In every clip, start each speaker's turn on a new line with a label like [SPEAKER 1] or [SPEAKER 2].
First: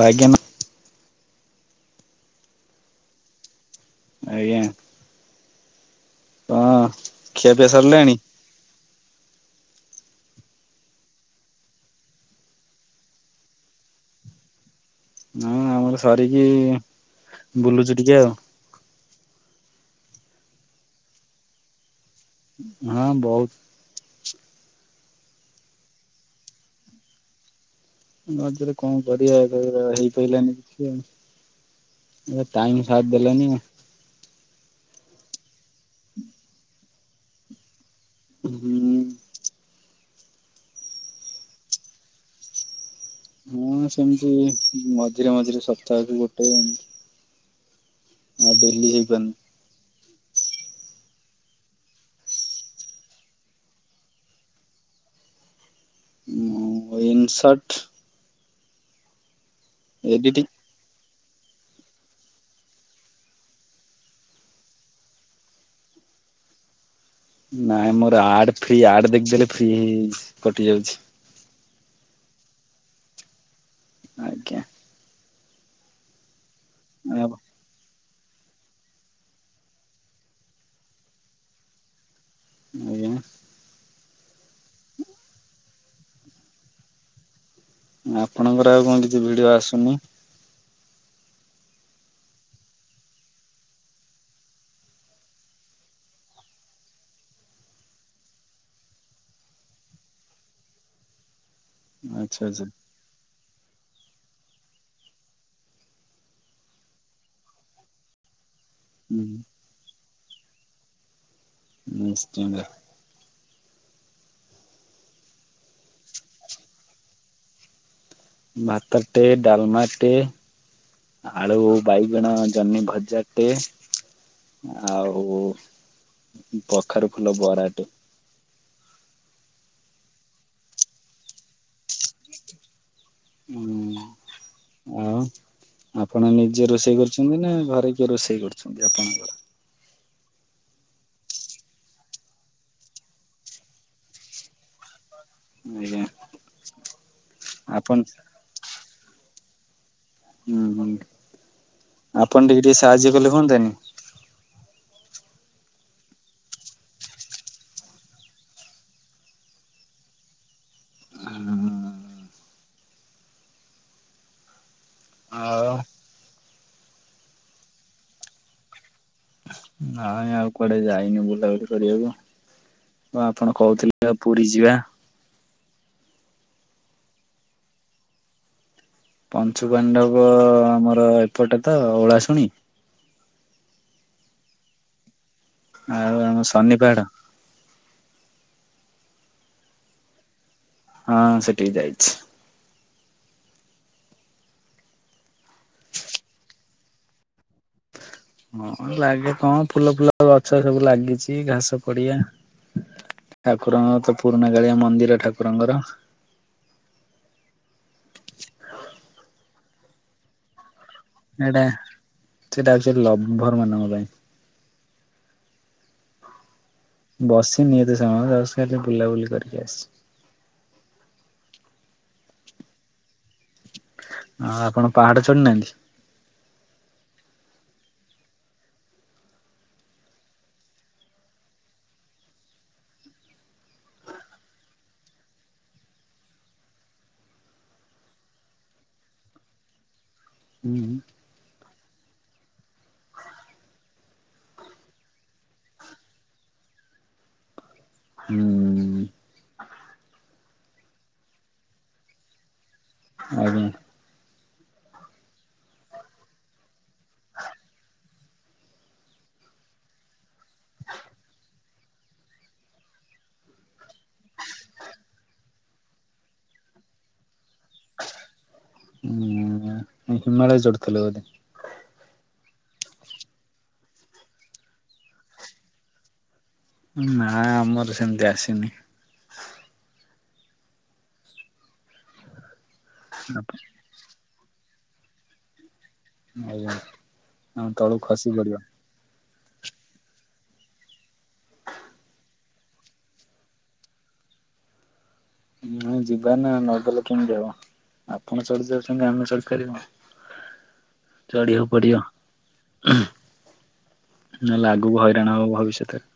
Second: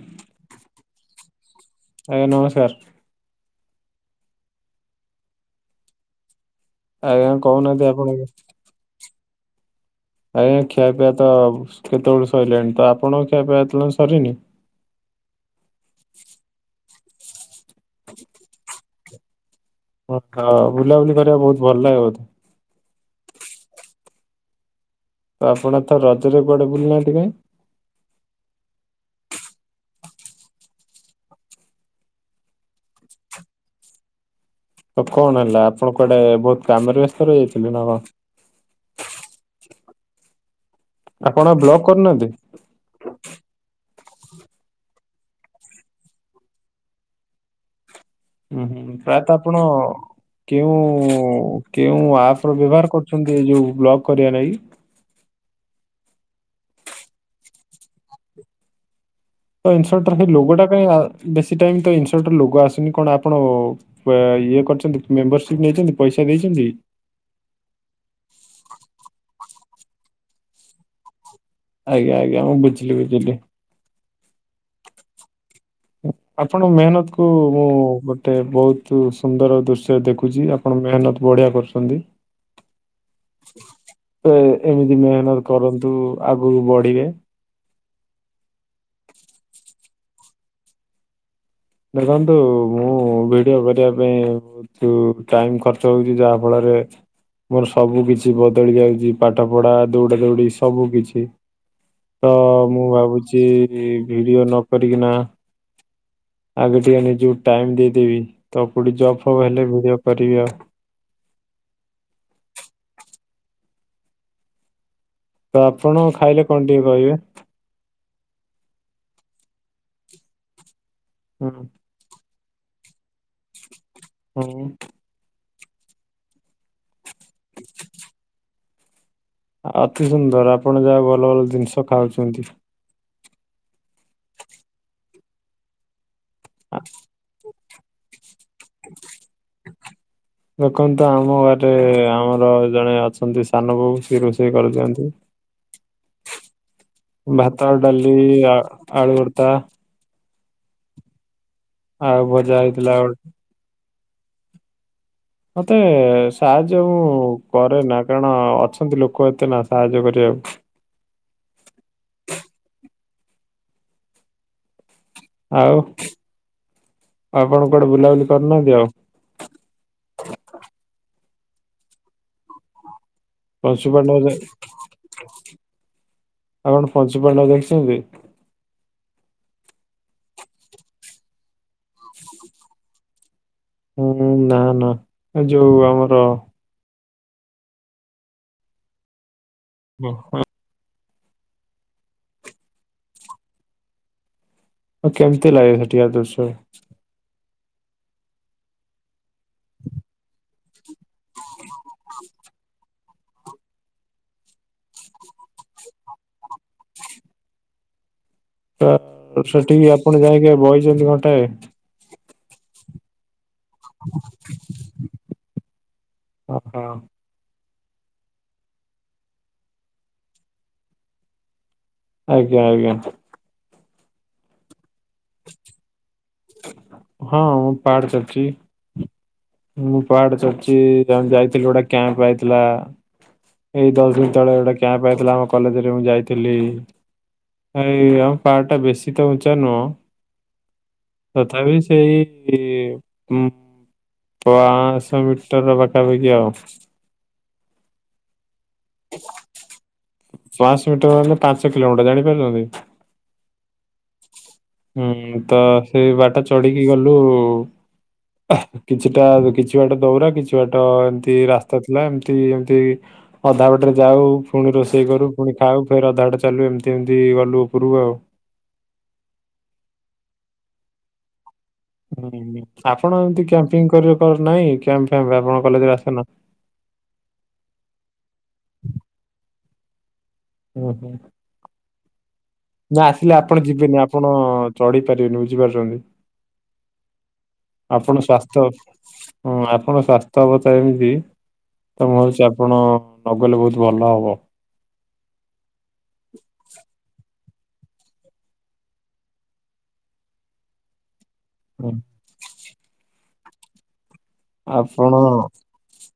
[SPEAKER 1] ଆ ଆଜ୍ଞା।
[SPEAKER 2] ଆଜ୍ଞା ନମସ୍କାର।
[SPEAKER 1] ଆଜ୍ଞା। [unintelligible]
[SPEAKER 2] ଆଜ୍ଞା କଣ
[SPEAKER 1] ଖିଆପିଆ
[SPEAKER 2] କହୁନାହାନ୍ତି
[SPEAKER 1] ସରିଲାଣି?
[SPEAKER 2] ଆପଣଙ୍କୁ ଆଜ୍ଞା ଖିଆ ପିଆ ତ କେତେବେଳୁ ସଇଲାଣି। ତ ଆପଣଙ୍କ ଖିଆ ପିଆ ଏତଳ ଯାଏଁ ସରିନି।
[SPEAKER 1] ନାଇ ଆମର ସରିକି ବୁଲୁଚୁ ଟିକେ ଆଉ।
[SPEAKER 2] [unintelligible] ବୁଲାବୁଲି କରିବା କୁ ବହୁତ ଭଲ ଲାଗେ ବୋଧେ।
[SPEAKER 1] ହଁ ବହୁତ।
[SPEAKER 2] ତ ଆପଣ ତ ରଜରେ କୁଆଡେ ବୁଲି ନାହାନ୍ତି କାଇଁ।
[SPEAKER 1] ରଜରେ କଣ କରିବା। ରଜରେ ପା ହେଇପାରିଲାନି କିଛି ଆଉ। ଏ ଟାଇମ୍ ସାଥ ଦେଲାନି ନା।
[SPEAKER 2] ତ କଣ ହେଲା ଆପଣ କୁଆଡେ ବହୁତ କାମରେ ବ୍ୟସ୍ତ ରହି ଯାଇଥିଲେ ନା କଣ।
[SPEAKER 1] ହୁଁ ହୁଁ।
[SPEAKER 2] ଆପଣ ବ୍ଲକ୍ କରୁନାହାନ୍ତି।
[SPEAKER 1] ହଁ ସେମିତି ମଝିରେ ମଝିରେ ସପ୍ତାହକୁ ଗୋଟେ ଏନ୍ତି
[SPEAKER 2] ହୁଁ ହୁଁ
[SPEAKER 1] ହେଇପାରୁନି
[SPEAKER 2] ପ୍ରାୟତଃ ଆପଣ କେଉଁ କେଉଁ ଆପ୍ ର ବ୍ୟବହାର କରୁଚନ୍ତି ଏ ଯୋଉ ବ୍ଲଗ କରିବା ନାଗି।
[SPEAKER 1] ଉଁ ଇନ୍ ଶଟ।
[SPEAKER 2] ତ ଇନସର୍ଟର ସେ
[SPEAKER 1] ଏଡିଟିଂ
[SPEAKER 2] ଲୋଗଟା କାଇଁ ବେଶୀ ଟାଇମ ତ ଇନସର୍ଟର ଲୋଗ ଆସୁନି କଣ ଆପଣ ସେ ଇଏ କରିଛନ୍ତି ମେମ୍ବରସିପ ନେଇଚନ୍ତି ପଇସା ଦେଇଚନ୍ତି।
[SPEAKER 1] ନାଇଁ ମୋର ଆଡ ଫ୍ରି ଆଡ ଦେଖିଦେଲେ ଫ୍ରି ହେଇଚି କଟି ଯାଉଚି।
[SPEAKER 2] ଆଜ୍ଞା ଆଜ୍ଞା ମୁଁ ବୁଝିଲି ବୁଝିଲି।
[SPEAKER 1] ଆଜ୍ଞା।
[SPEAKER 2] ଆପଣ ମେହନତ କୁ ମୁଁ ବୁ ଗୋଟେ ବହୁତ ସୁନ୍ଦର ଦୃଶ୍ୟ ଦେଖୁଚି ଆପଣ ମେହନତ ବଢ଼ିଆ କରୁଚନ୍ତି।
[SPEAKER 1] [unintelligible]
[SPEAKER 2] ତ ଏମିତି ମେହନତ କରନ୍ତୁ ଆଗକୁ ବଢିବେ।
[SPEAKER 1] ଆପଣଙ୍କର ଆଉ କଣ କିଛି ଭିଡିଓ ଆସୁନି।
[SPEAKER 2] ଦେଖନ୍ତୁ ମୁଁ ଭିଡିଓ କରିବା ପାଇଁ ତୁ ଟାଇମ ଖର୍ଚ୍ଚ ହଉଛି ଯାହା ଫଳରେ ମୋର ସବୁ କିଛି ବଦଳି ଯାଇଚି ପାଠ ପଢା ଦୌଡା ଦୌଡି ସବୁ କିଛି। ତ
[SPEAKER 1] ଆଚ୍ଛା ଆଚ୍ଛା
[SPEAKER 2] ମୁଁ ଭାବୁଛି ଭିଡିଓ ନକରି କିନା। ଆଗେ ଟିକେ ନିଜ କୁ ଟାଇମ୍ ଦେଇଦେବି ତ କୋଉଠି ଜବ୍ ଫବ୍ ହେଲେ ଭିଡିଓ କରିବି ଆଉ।
[SPEAKER 1] ହୁଁ ନିଶ୍ଚିନ୍ତ।
[SPEAKER 2] ତ ଆପଣ ଖାଇଲେ କଣ ଟିକେ କହିବେ?
[SPEAKER 1] ଭାତଟେ ଡାଲମାଟେ
[SPEAKER 2] ହୁଁ।
[SPEAKER 1] ଆଳୁ। ବାଇଗଣ ଜହ୍ନି ଭଜାଟେ
[SPEAKER 2] ହୁଁ
[SPEAKER 1] ଆଉ। ଓ କଖାରୁ ଫୁଲ ବରାଟେ।
[SPEAKER 2] [unintelligible] ଆ ଅତି ସୁନ୍ଦର ଆପଣ ଯାହା ଭଲ ଭଲ ଜିନିଷ ଖାଉଚନ୍ତି।
[SPEAKER 1] ହୁଁ ଆଉ। ଆପଣ ନିଜେ ରୋଷେଇ କରିଛନ୍ତି ନା ଘରେ କିଏ ରୋଷେଇ କରୁଛନ୍ତି ଆପଣଙ୍କର?
[SPEAKER 2] ଦେଖନ୍ତୁ ଆମ ଘରେ ଆମର ଜଣେ ଅଛନ୍ତି ସାନ ବୋଉ ସିଏ ରୋଷେଇ କରିଦିଅନ୍ତି।
[SPEAKER 1] ଆଜ୍ଞା
[SPEAKER 2] ଭାତ
[SPEAKER 1] ଆପଣ
[SPEAKER 2] ଡାଲି ଆ ଆଳୁ ଭର୍ତା।
[SPEAKER 1] ହୁଁ ହୁଁ
[SPEAKER 2] ଆଉ
[SPEAKER 1] ଆପଣ
[SPEAKER 2] ଭଜା
[SPEAKER 1] ଟିକେ ଟିକେ
[SPEAKER 2] ହେଇଥିଲା ଗୋ
[SPEAKER 1] ସାହାଯ୍ୟ କଲେ ହୁଅନ୍ତାନି?
[SPEAKER 2] ମତେ ସାହାଯ୍ୟ ମୁଁ କରେନା କାରଣ ଅଛନ୍ତି ଲୋକ ଏତେ ନା ସାହାଯ୍ୟ କରିବାକୁ। ଆଉ ଆପଣ କୁଆଡେ ବୁଲାବୁଲି କରିନାହାନ୍ତି ଆଉ?
[SPEAKER 1] ନାଇ ଆଉ କୁଆଡେ ଯାଇନି ବୁଲାବୁଲି କରିବାକୁ। ଓ ଆପଣ
[SPEAKER 2] ପଞ୍ଚୁ
[SPEAKER 1] କହୁଥିଲେ ବା
[SPEAKER 2] ପାଣ୍ଡବ ଦେ
[SPEAKER 1] ପୁରୀ ଯିବା।
[SPEAKER 2] ଆପଣ ପଞ୍ଚୁ ପାଣ୍ଡବ ଦେଖିଛନ୍ତି?
[SPEAKER 1] ପଞ୍ଚୁ ପାଣ୍ଡବ ଆମର ଏପଟେ ତ ଓଳାଶୁଣି?
[SPEAKER 2] ହୁଁ ହୁଁ ନା ନା। ଏ ଯୋଉ ଆମର
[SPEAKER 1] ଆଉ ଆମ ଶନି ପାହାଡ?
[SPEAKER 2] [unintelligible]
[SPEAKER 1] ହଁ ସେଠିକି ଯାଇଛି।
[SPEAKER 2] ଆଉ କେମତି ଲାଗେ ସେଠିକାର ଦୁର୍ଶ୍ୟ?
[SPEAKER 1] ହଁ ଲାଗେ କଣ ଫୁଲ ଫୁଲ ଗଛ ସବୁ ଲା ଗିଚି ଘାସ ପଡିଆ ଠାକୁରଙ୍କର ତ ପୁରୁଣା କାଳିଆ ମନ୍ଦିର ଠାକୁରଙ୍କର।
[SPEAKER 2] ତ ସେଠିକି ଆପଣ ଯାଇଁକି ବଇଚନ୍ତି କଣ?
[SPEAKER 1] ଏଟା ସେଟା ହଉଛି ଲଭର ମାନଙ୍କ ପାଇଁ।
[SPEAKER 2] [inaudible] ଓହୋ।
[SPEAKER 1] ବସିନି ଏତେ ସମୟ ଜଷ୍ଟ ଖାଲି ଟିକେ ବୁଲାବୁଲି କରିକି ଆସିଚୁ।
[SPEAKER 2] ଆଜ୍ଞା ଆଜ୍ଞା।
[SPEAKER 1] ଆ ଆପଣ ପାହାଡ ଚଢିନାହାନ୍ତି?
[SPEAKER 2] ହଁ ମୁଁ ପାହାଡ ଚଢିଛି। ମୁଁ ପାହାଡ ଚଢଚି ଏ ମାନେ ଯାଇଥିଲୁ ଗୋଟେ କ୍ୟାମ୍ପ ଯାଇଥିଲୁ ଆ। ଏଇ ଦଶ ଦିନ ତଳେ ଗୋଟେ କ୍ୟାମ୍ପ ହେଇଥିଲା ଆମ କଲେଜରେ ମୁଁ ଯାଇଥିଲି। ଭାଇ ଆମ ପାହାଡଟା ବେଶୀ ତ ଉଞ୍ଚା ନୁହଁ।
[SPEAKER 1] ହୁଁ ହୁଁ।
[SPEAKER 2] ତଥାବି ସେଇ ଉମ୍ ପାଆଂଶ ମିଟର ପାଖାପାଖି ଆଉ।
[SPEAKER 1] ହୁଁ।
[SPEAKER 2] ପାଆଁଶ ମିଟର ହେଲେ ପାଞ୍ଚ କିଲୋମିଟର ଜାଣିପାରୁଚନ୍ତି?
[SPEAKER 1] ଆଜ୍ଞା।
[SPEAKER 2] ହୁଁ ତ ସେଇ ବାଟା ଚଢିକି ଗଲୁ। କିଛିଟା କିଛି ବାଟ ଦୌରା କିଛି ବାଟ ଏମିତି ରାସ୍ତା ଥିଲା ଏମିତି ଏମିତି ଅଧା ବାଟରେ ଯାଉ ପୁଣି ରୋଷେଇ କରୁ ପୁଣି ଖାଉ ଫେର ଅଧା ବାଟେ ଚାଲୁ ଏମିତି ଏମିତି ଗଲୁ ଉପରକୁ ଆଉ।
[SPEAKER 1] ହୁଁ ହିମାଳୟ ଚଢୁଥିଲ ବୋଧେ?
[SPEAKER 2] ହୁଁ ଆପଣ ଏମିତି କ୍ୟାପିଙ୍ଗ କରିଆ କର ନାହିଁ କ୍ୟାମ୍ପ ଫାମ୍ପ ଆପଣ କଲେଜରେ ଆସନା?
[SPEAKER 1] ନା ଆମର ସେମିତି ଆସିନି।
[SPEAKER 2] ହୁଁ ହୁଁ। ନା ଆସିଲେ ଆପଣ ଯିବେନି ଆପଣ ଚଢି ପାରିବେନି ବୁଝିପାରୁଚନ୍ତି।
[SPEAKER 1] ଆଜ୍ଞା। ଆମ ତଳୁ
[SPEAKER 2] ଆପଣ
[SPEAKER 1] ଖସି ପଡିବ
[SPEAKER 2] ସ୍ୱାସ୍ଥ୍ୟ ହଁ ଆପଣଙ୍କ ସ୍ୱାସ୍ଥ୍ୟ ବଧେ ଏମିତି? ତ ମୁଁ ଭାବୁଚି ଆପଣ ନଗଲେ ବହୁତ ଭଲ ହବ।
[SPEAKER 1] ହ ଯିବା ନା ନଗଲେ କେମିତି ହବ ଆପଣ ଚଢି ଯାଉଚନ୍ତି ଆମେ ଚଢିପାରିବୁନୁ? ଚଢିବାକୁ
[SPEAKER 2] ହୁଁ।
[SPEAKER 1] ପଡିବ। ନହେଲେ ଲାଗୁ ହଇରାଣ
[SPEAKER 2] ଆପଣ
[SPEAKER 1] ହବ ଭବିଷ୍ୟତରେ।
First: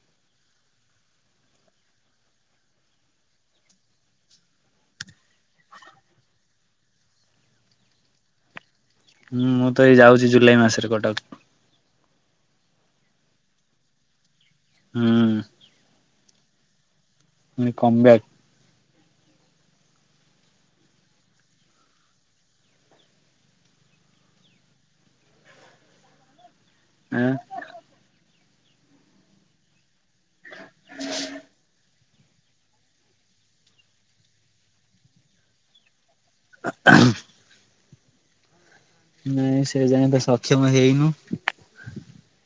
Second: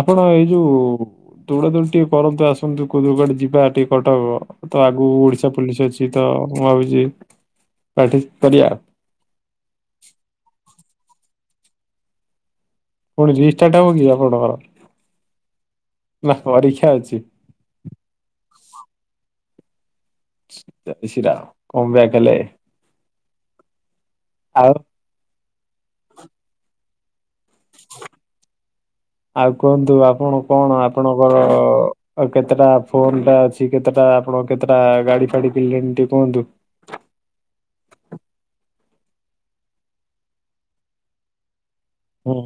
[SPEAKER 2] ଆପଣ ଏଇ ଯୋଉ ଦୌଡା ଦୌଡି ଟିକେ କରନ୍ତୁ ଆସନ୍ତୁ କୋଉ କୁଡେ ଯିବା ଟିକେ କଟକ। ତ ଆଗକୁ ଓଡିଶା ପୋଲିସ ଅଛି ତ ମୁଁ ଭାବୁଚି [unintelligible] କରିବା।
[SPEAKER 1] ହୁଁ ମୁଁ ତ ଏଇ ଯାଉଚି ଜୁଲାଇ ମାସରେ କଟକ।
[SPEAKER 2] ପୁଣି ରିଷ୍ଟାଟ ହବ କି ଆପଣଙ୍କର?
[SPEAKER 1] ହୁଁ।
[SPEAKER 2] ବାଃ ପରୀକ୍ଷା ଅଛି।
[SPEAKER 1] କମ୍ ବ୍ୟାକ।
[SPEAKER 2] [unintelligible] କମ ବ୍ୟାକ ହେଲେ
[SPEAKER 1] ଆଁ? [unintelligible]
[SPEAKER 2] ଆଉ କୁହନ୍ତୁ ଆପଣ କଣ ଆପଣଙ୍କର ଆଉ କେତେଟା ଫୋନ ଟା ଅଛି କେତେଟା ଆପଣଙ୍କ କେତେଟା ଗାଡି ଫାଡି କିଣିଲେଣି ଟିକେ କୁହନ୍ତୁ।
[SPEAKER 1] [unintelligible] ନାଇଁ ସେ ଯାଏ ତ ସକ୍ଷମ ହେଇନୁ।
[SPEAKER 2] ହୁଁ।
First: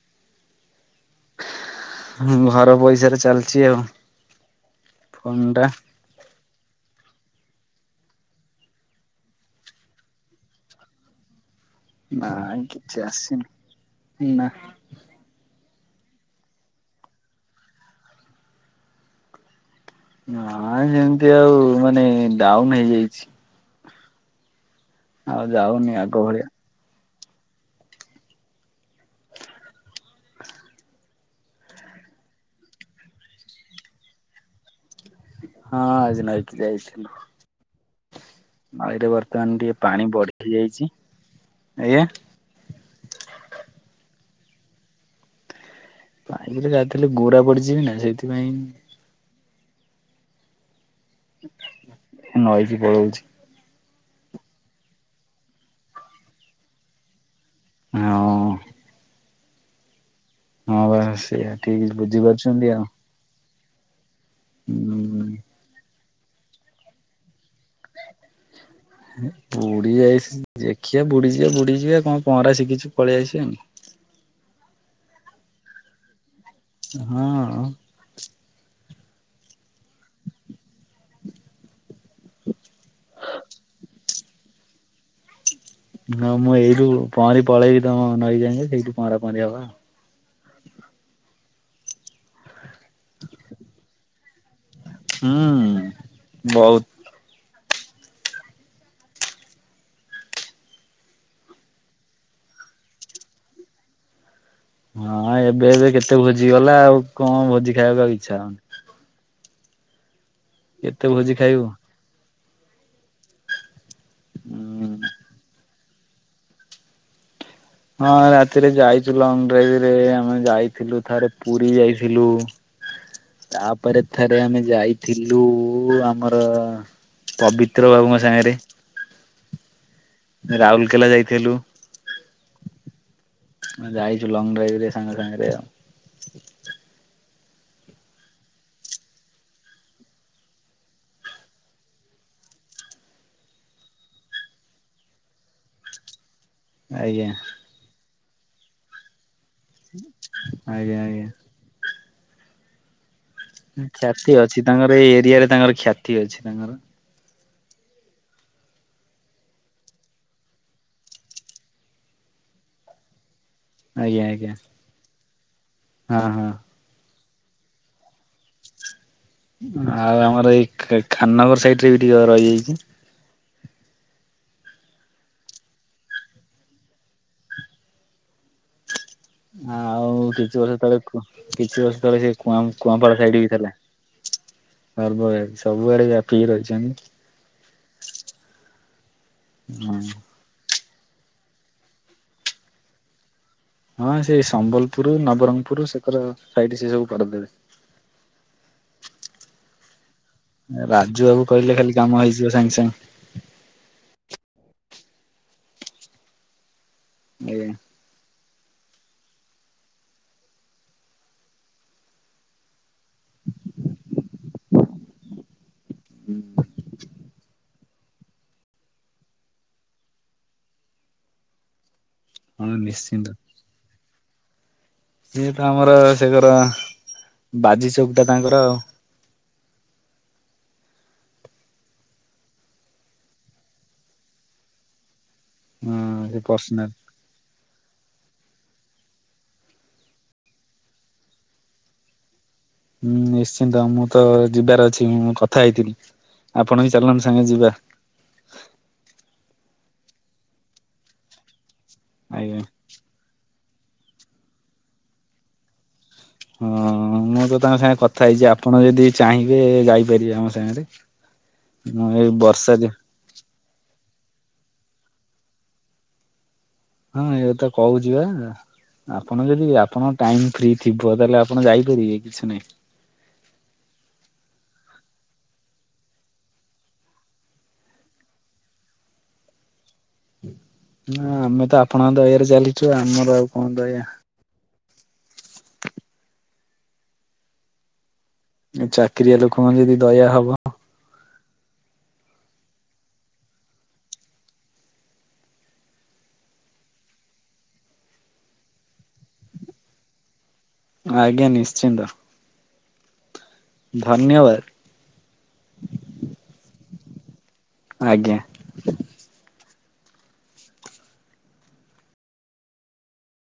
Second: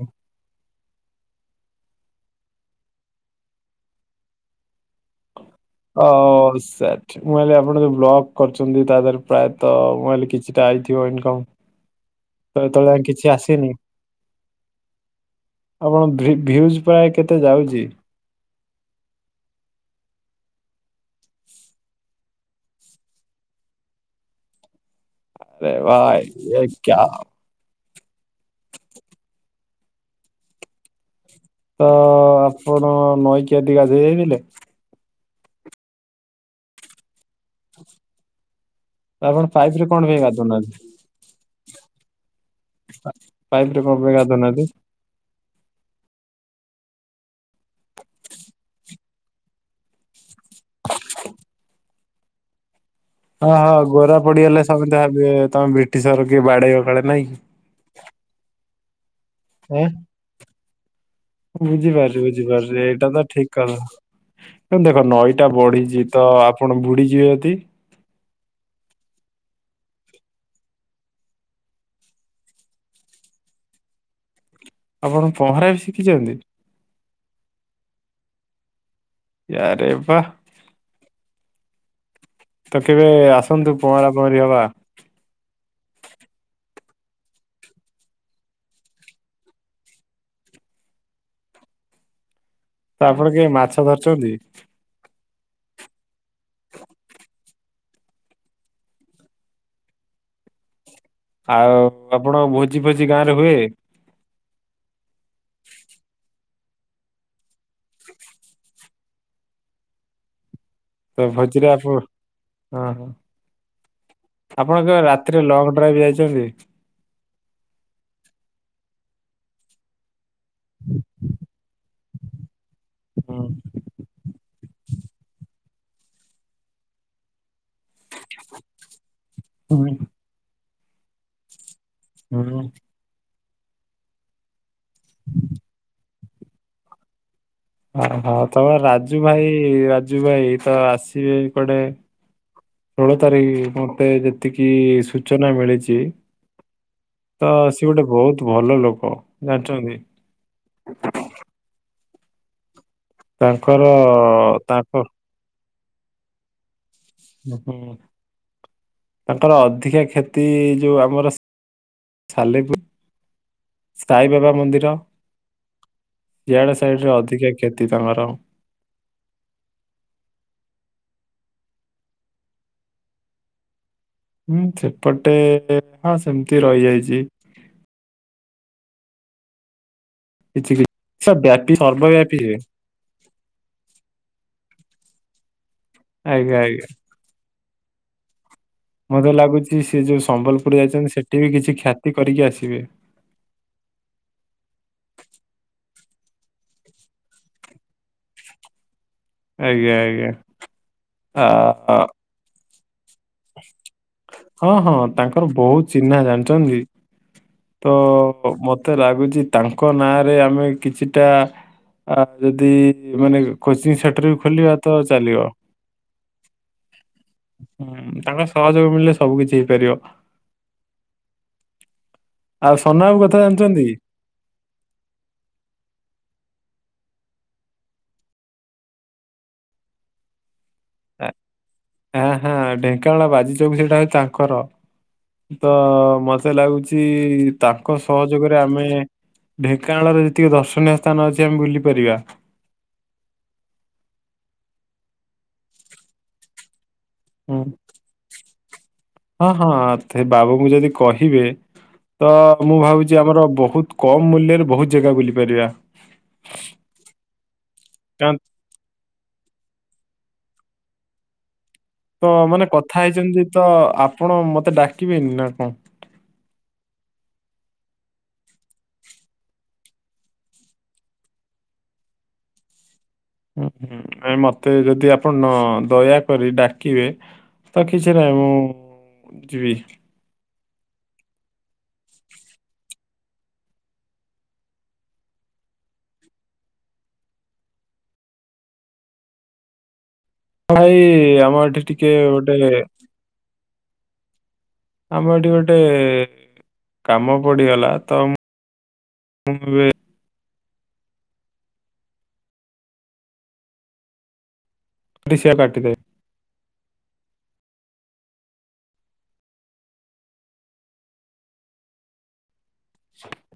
[SPEAKER 1] ଘର ପଇସାରେ ଚାଲିଚି ଆଉ ଫୋନ ଟା।
[SPEAKER 2] ଓ ସେଟ୍। ମୁଁ ଭାବିଲି ଆପଣ ଯୋଉ ବ୍ଲଗ କରିଚନ୍ତି ତା ଦେହରେ ପ୍ରାୟତଃ ମୁଁ ଭାବିଲି କିଛିଟା ଆଇଥିବ ଇନକମ୍।
[SPEAKER 1] ନା
[SPEAKER 2] ତ ଏତେବେଳେ
[SPEAKER 1] କିଛି
[SPEAKER 2] ଯାଏଁ
[SPEAKER 1] ଆସିନି ନା।
[SPEAKER 2] ଆପଣଙ୍କ ଭି ଭ୍ୟୁଜ୍ ପ୍ରାୟ କେତେ ଯାଉଚି?
[SPEAKER 1] ନା ସେମିତି ଆଉ ମାନେ ଡାଉନ ହେଇଯାଇଚି। ଆଉ
[SPEAKER 2] ଆରେ
[SPEAKER 1] ଯାଉନି ଆଗ
[SPEAKER 2] ଭାଇ
[SPEAKER 1] ଭଳିଆ
[SPEAKER 2] ୟେ କ୍ୟା ତ ଆପଣ ନଈକିଆଜି ଗାଧେଇ ଯାଇଥିଲେ?
[SPEAKER 1] ହଁ ଆଜି ନଇକି ଯାଇଥିଲି। ନଇରେ
[SPEAKER 2] ଆପଣ
[SPEAKER 1] ବର୍ତ୍ତମାନ
[SPEAKER 2] ପାଇପ
[SPEAKER 1] ଟିକେ
[SPEAKER 2] ରେ କଣ
[SPEAKER 1] ପାଣି
[SPEAKER 2] ପାଇଁ ଗାଧଉନାହାନ୍ତି?
[SPEAKER 1] ବଢିଇଯାଇଚି। ଆଜ୍ଞା?
[SPEAKER 2] ପାଇପରେ କଣ ପାଇଁ ଗାଧଉ ନାହାନ୍ତି?
[SPEAKER 1] ପାଇପରେ ଗାଧେଇଲେ ଗୋରା ପଡିଯିବି ନା ସେଇଥିପାଇଁ ନଇକି ପଳଉଚି।
[SPEAKER 2] ଓହୋ ଗୋରା ପଡିଗଲେ ସମସ୍ତେ ଭାବିବେ ତମେ ବ୍ରିଟିଶର କିଏ ବାଡେଇବ କାଳେ ନାଇଁ କି?
[SPEAKER 1] ହଁ। ହଁ ବା। ସେଇଆ ଠିକ
[SPEAKER 2] ବୁଝିପାରୁଚି
[SPEAKER 1] ବୁଝିପାରୁଛନ୍ତି
[SPEAKER 2] ବୁଝିପାରୁଚି
[SPEAKER 1] ଆଉ
[SPEAKER 2] ଏଇଟା ତ ଠିକ। ଦେଖ
[SPEAKER 1] ହୁଁ।
[SPEAKER 2] ନଈଟା ବଢିଚି ତ ଆପଣ ବୁଡିଯିବେ ଯଦି।
[SPEAKER 1] ବୁଡି ଯାଇସି ଦେଖିଆ ବୁଡିଯିବା ବୁଡିଯିବା କଣ ପହଁରା ଶିଖିଚି ପଳେଇଆସିଆନି।
[SPEAKER 2] ଆପଣ ପହଁରା ବି ଶିଖିଚନ୍ତି?
[SPEAKER 1] ହଁଅଁ
[SPEAKER 2] ୟାରେ ବାଃ। ତ କେବେ ଆସନ୍ତୁ ପହଁରା ପହଁରି ହବା।
[SPEAKER 1] ହଁ ମୁଁ ଏଇଠୁ ପହଁରି ପଳେଇବି ତମ ନଈଯାକେ ସେଇଠୁ ପହଁରା ପହଁରି ହବା ଆଉ।
[SPEAKER 2] ତ ଆପଣ କେବେ ମାଛ ଧରିଚନ୍ତି?
[SPEAKER 1] ହୁଁ ବହୁତ।
[SPEAKER 2] ଆଉ ଆପଣ ଭୋଜି ଫୋଜି ଗାଁ ରେ ହୁଏ।
[SPEAKER 1] ହଁ ଏବେ ଏବେ କେତେ ଭୋଜି ଗଲା ଆଉ କଣ ଭୋଜି ଖାଇବାକୁ ଆଉ ଇଛା ହଉନି। କେତେ
[SPEAKER 2] ତ
[SPEAKER 1] ଭୋଜି ଖାଇବୁ
[SPEAKER 2] ଭୋଜିରେ ଆପ ଅହ
[SPEAKER 1] ହୁଁ।
[SPEAKER 2] ଆପଣଙ୍କ ରାତିରେ ଲକ୍ ଡ୍ରାଇଭ ଯାଇଚନ୍ତି?
[SPEAKER 1] ହଁ ରାତିରେ ଯାଇଚୁ ଲଙ୍ଗ ଡ୍ରାଇଭ ରେ ଆମେ ଯାଇଥିଲୁ ଥରେ ପୁରୀ ଯାଇଥିଲୁ।
[SPEAKER 2] ହୁଁ
[SPEAKER 1] ତାପରେ ଥରେ ଆମେ ଯାଇ ଥିଲୁ ଆମର ପବିତ୍ର ବାବୁଙ୍କ
[SPEAKER 2] [unintelligible]
[SPEAKER 1] ରାଉଲକେଲା ଯାଇଥିଲୁ।
[SPEAKER 2] ହୁଁ।
[SPEAKER 1] ଯାଇଚୁ ଲଙ୍ଗ ଡ୍ରାଇଭ ରେ ସାଙ୍ଗ ସାଙ୍ଗେରେ ଆଉ।
[SPEAKER 2] ଅହ ତମ ରାଜୁ ଭାଇ ରାଜୁ ଭାଇ ତ ଆସିବେ କୁଆଡେ? ଷୋଳ ତାରିକ ମତେ ଯେତିକି ସୂଚନା ମିଳିଚି।
[SPEAKER 1] ଆଜ୍ଞା
[SPEAKER 2] ତ ସିଏ ଗୋଟେ ବହୁତ ଭଲ ଲୋକ ଜାଣିଚନ୍ତି?
[SPEAKER 1] ଆଜ୍ଞା ଆଜ୍ଞା
[SPEAKER 2] ତାଙ୍କର
[SPEAKER 1] କ୍ଷ୍ୟାତି ଅଛି ତାଙ୍କର
[SPEAKER 2] ତାଙ୍କ
[SPEAKER 1] ଏଇ ଏରିଆ ରେ ତାଙ୍କର କ୍ଷ୍ୟାତି ଅଛି ତାଙ୍କର।
[SPEAKER 2] ଦେଖନ୍ତୁ ତାଙ୍କର ଅଧିକା କ୍ଷତି ଯୋଉ ଆମର। ସାଲେପୁର।
[SPEAKER 1] ଆଜ୍ଞା
[SPEAKER 2] ସାଇ ବାବା
[SPEAKER 1] ଆଜ୍ଞା
[SPEAKER 2] ମନ୍ଦିର
[SPEAKER 1] ହଁ ହଁ
[SPEAKER 2] ଇଆଡେ ସାଇଡ ରେ ଅଧିକା କ୍ଷତି ତାଙ୍କର।
[SPEAKER 1] ଆଉ ଆମର ଏଇ ଖା ଖାନନଗର ସାଇଡ ରେ ବି ଟିକେ ରହିଯାଇଚି।
[SPEAKER 2] ହୁଁ ସେପଟେ ହଁ ସେମତି ରହିଯାଇଚି।
[SPEAKER 1] ଆଉ କିଛି ବର୍ଷ
[SPEAKER 2] କି
[SPEAKER 1] ତଳେ
[SPEAKER 2] ସେ ବ୍ୟାପୀ
[SPEAKER 1] କିଛି ବର୍ଷ ତଳେ ସେ
[SPEAKER 2] ସର୍ବବ୍ୟାପୀ ହୁଏ
[SPEAKER 1] କୁଆଁଉଁ କୂଆଁପାଳ ସାଇଡ ବି ଥେଲା। ତାରପରେ ସବୁଆଡେ ବ୍ୟାପି କି
[SPEAKER 2] ଆଜ୍ଞା ଆଜ୍ଞା
[SPEAKER 1] ରହିଚନି।
[SPEAKER 2] ମୋତେ ଲାଗୁଚି
[SPEAKER 1] ହଁ
[SPEAKER 2] ସିଏ ଯୋଉ ସମ୍ବଲପୁର୍ ଯାଇଚନ୍ତି ସେଠି ବି କିଛି ଖ୍ୟାତି କରିକି ଆସିବେ।
[SPEAKER 1] ହଁ ସେଇ ସମ୍ବଲପୁରୁ ନବରଙ୍ଗପୁରୁ ସେକର ସାଇଡ୍ ସେ ସବୁ କରିଦେବେ।
[SPEAKER 2] ଆଜ୍ଞା ଆଜ୍ଞା ଆ
[SPEAKER 1] ରାଜୁବାବୁ କହିଲେ ଖାଲି କାମ ହେଇଯିବ ସାଙ୍ଗେ-ସାଙ୍ଗେ।
[SPEAKER 2] ହଁ-ହଁ ତାଙ୍କର ବହୁତ୍ ଚିହ୍ନା ଜାଣିଚନ୍ତି କି?
[SPEAKER 1] ଆଜ୍ଞା।
[SPEAKER 2] ତ ମତେ ଲାଗୁଚି ତାଙ୍କ ନାଁରେ ଆମେ କିଛିଟା। ଆଉ ଯଦି ମାନେ କୋଚିଂ ସେଟର ବି ଖୋଲିବା ତ ଚାଲିବ।
[SPEAKER 1] [inaudible]
[SPEAKER 2] ହୁଁ ତାଙ୍କର ସହଯୋଗ ମିଳିଲେ ସବୁ କିଛି ହେଇପାରିବ।
[SPEAKER 1] ହଁ
[SPEAKER 2] ଆଉ ସନାବାବୁ
[SPEAKER 1] ନିଶ୍ଚିନ୍ତ।
[SPEAKER 2] କଥା ଜାଣିଚନ୍ତି।
[SPEAKER 1] ସିଏ ତ ଆମର ସେଗର ବାଜି ଚୌକ ଟା ତାଙ୍କର ଆଉ।
[SPEAKER 2] ଆ ହାଁ ହାଁ ଢେଙ୍କାନାଳ ବାଜିଚୌକ ସେଇଟା ହଉଛି ତାଙ୍କର। ତ
[SPEAKER 1] ହଁ ସେ
[SPEAKER 2] ମତେ
[SPEAKER 1] ପର୍ସନାଲ।
[SPEAKER 2] ଲାଗୁଚି ତାଙ୍କ ସହଯୋଗରେ ଆମେ ଢେଙ୍କାନାଳରେ ଯେତିକି ଦର୍ଶନୀୟ ସ୍ଥାନ ଅଛି ଆମେ ବୁଲି ପାରିବା।
[SPEAKER 1] ହୁଁ ନିଶ୍ଚିନ୍ତ ମୁଁତ ଯିବାର ଅଛି ମୁଁ କଥା ହେଇଥିଲି ଆପଣବି ଚାଲୁନାନ୍ତି
[SPEAKER 2] ହୁଁ ହଁ-ହଁ ଥେ ବାବୁଙ୍କୁ ଯଦି କହିବେ ତ
[SPEAKER 1] ଆଜ୍ଞା
[SPEAKER 2] ମୁଁ ଭାବୁଚି ଆମର ବହୁତ୍ କମ୍ ମୂଲ୍ୟରେ ବହୁତ୍ ଜେଗା ବୁଲି ପାରିବା।
[SPEAKER 1] ହଁ ମୁଁତ ତାଙ୍କ ସାଙ୍ଗରେ କଥା
[SPEAKER 2] କା
[SPEAKER 1] ହେଇଚି ଆପଣ ଯଦି ଚାହିଁବେ ଯାଇପାରିବେ ଆମ ସାଙ୍ଗରେ। ମୁଁ ଏଇ
[SPEAKER 2] ତ ମାନେ
[SPEAKER 1] ବର୍ଷାରେ
[SPEAKER 2] କଥା ହେଇଚନ୍ତିତ ଆପଣ ମତେ ଡାକିବେନିନା କଣ?
[SPEAKER 1] ହଁ ଏଇକଥା କହୁଚିବା। ଆପଣ ଯଦି ଆପଣ ଟାଇମ୍ ଫ୍ରିଥିବ ତାହେଲେ ଆପଣ ଯାଇପାରିବେ କିଛି ନାହିଁ।
[SPEAKER 2] ହୁଁ-ହୁଁ ଆ ମତେ ଯଦି ଆପଣ ନ ଦୟାକରି ଡାକିବେ ତ କିଛି ନାହିଁ ମୁଁ ଯିବି।
[SPEAKER 1] ନା ଆମେତ ଆପଣଙ୍କ ଦୟାରେ ଚାଲିଚୁ ଆମର ଆଉ କଣ ଦୟା। ଚାକିରିଆ ଲୋକମାନେ ଯଦି ଦୟା ହବ
[SPEAKER 2] ଭାଇ ଆମ ଏଠି ଟିକେ ଗୋଟେ ଆମ ଏଠି ଗୋଟେ କାମ ପଡ଼ିଗଲା ତମୁ [unintelligible] ଏବେ
[SPEAKER 1] ଆଜ୍ଞା ନିଶ୍ଚିନ୍ତ। ଧନ୍ୟବାଦ୍।
[SPEAKER 2] ଡିଷିଆର୍ କାଟିଦେବେ
[SPEAKER 1] ଆଜ୍ଞା।
[SPEAKER 2] [inaudible]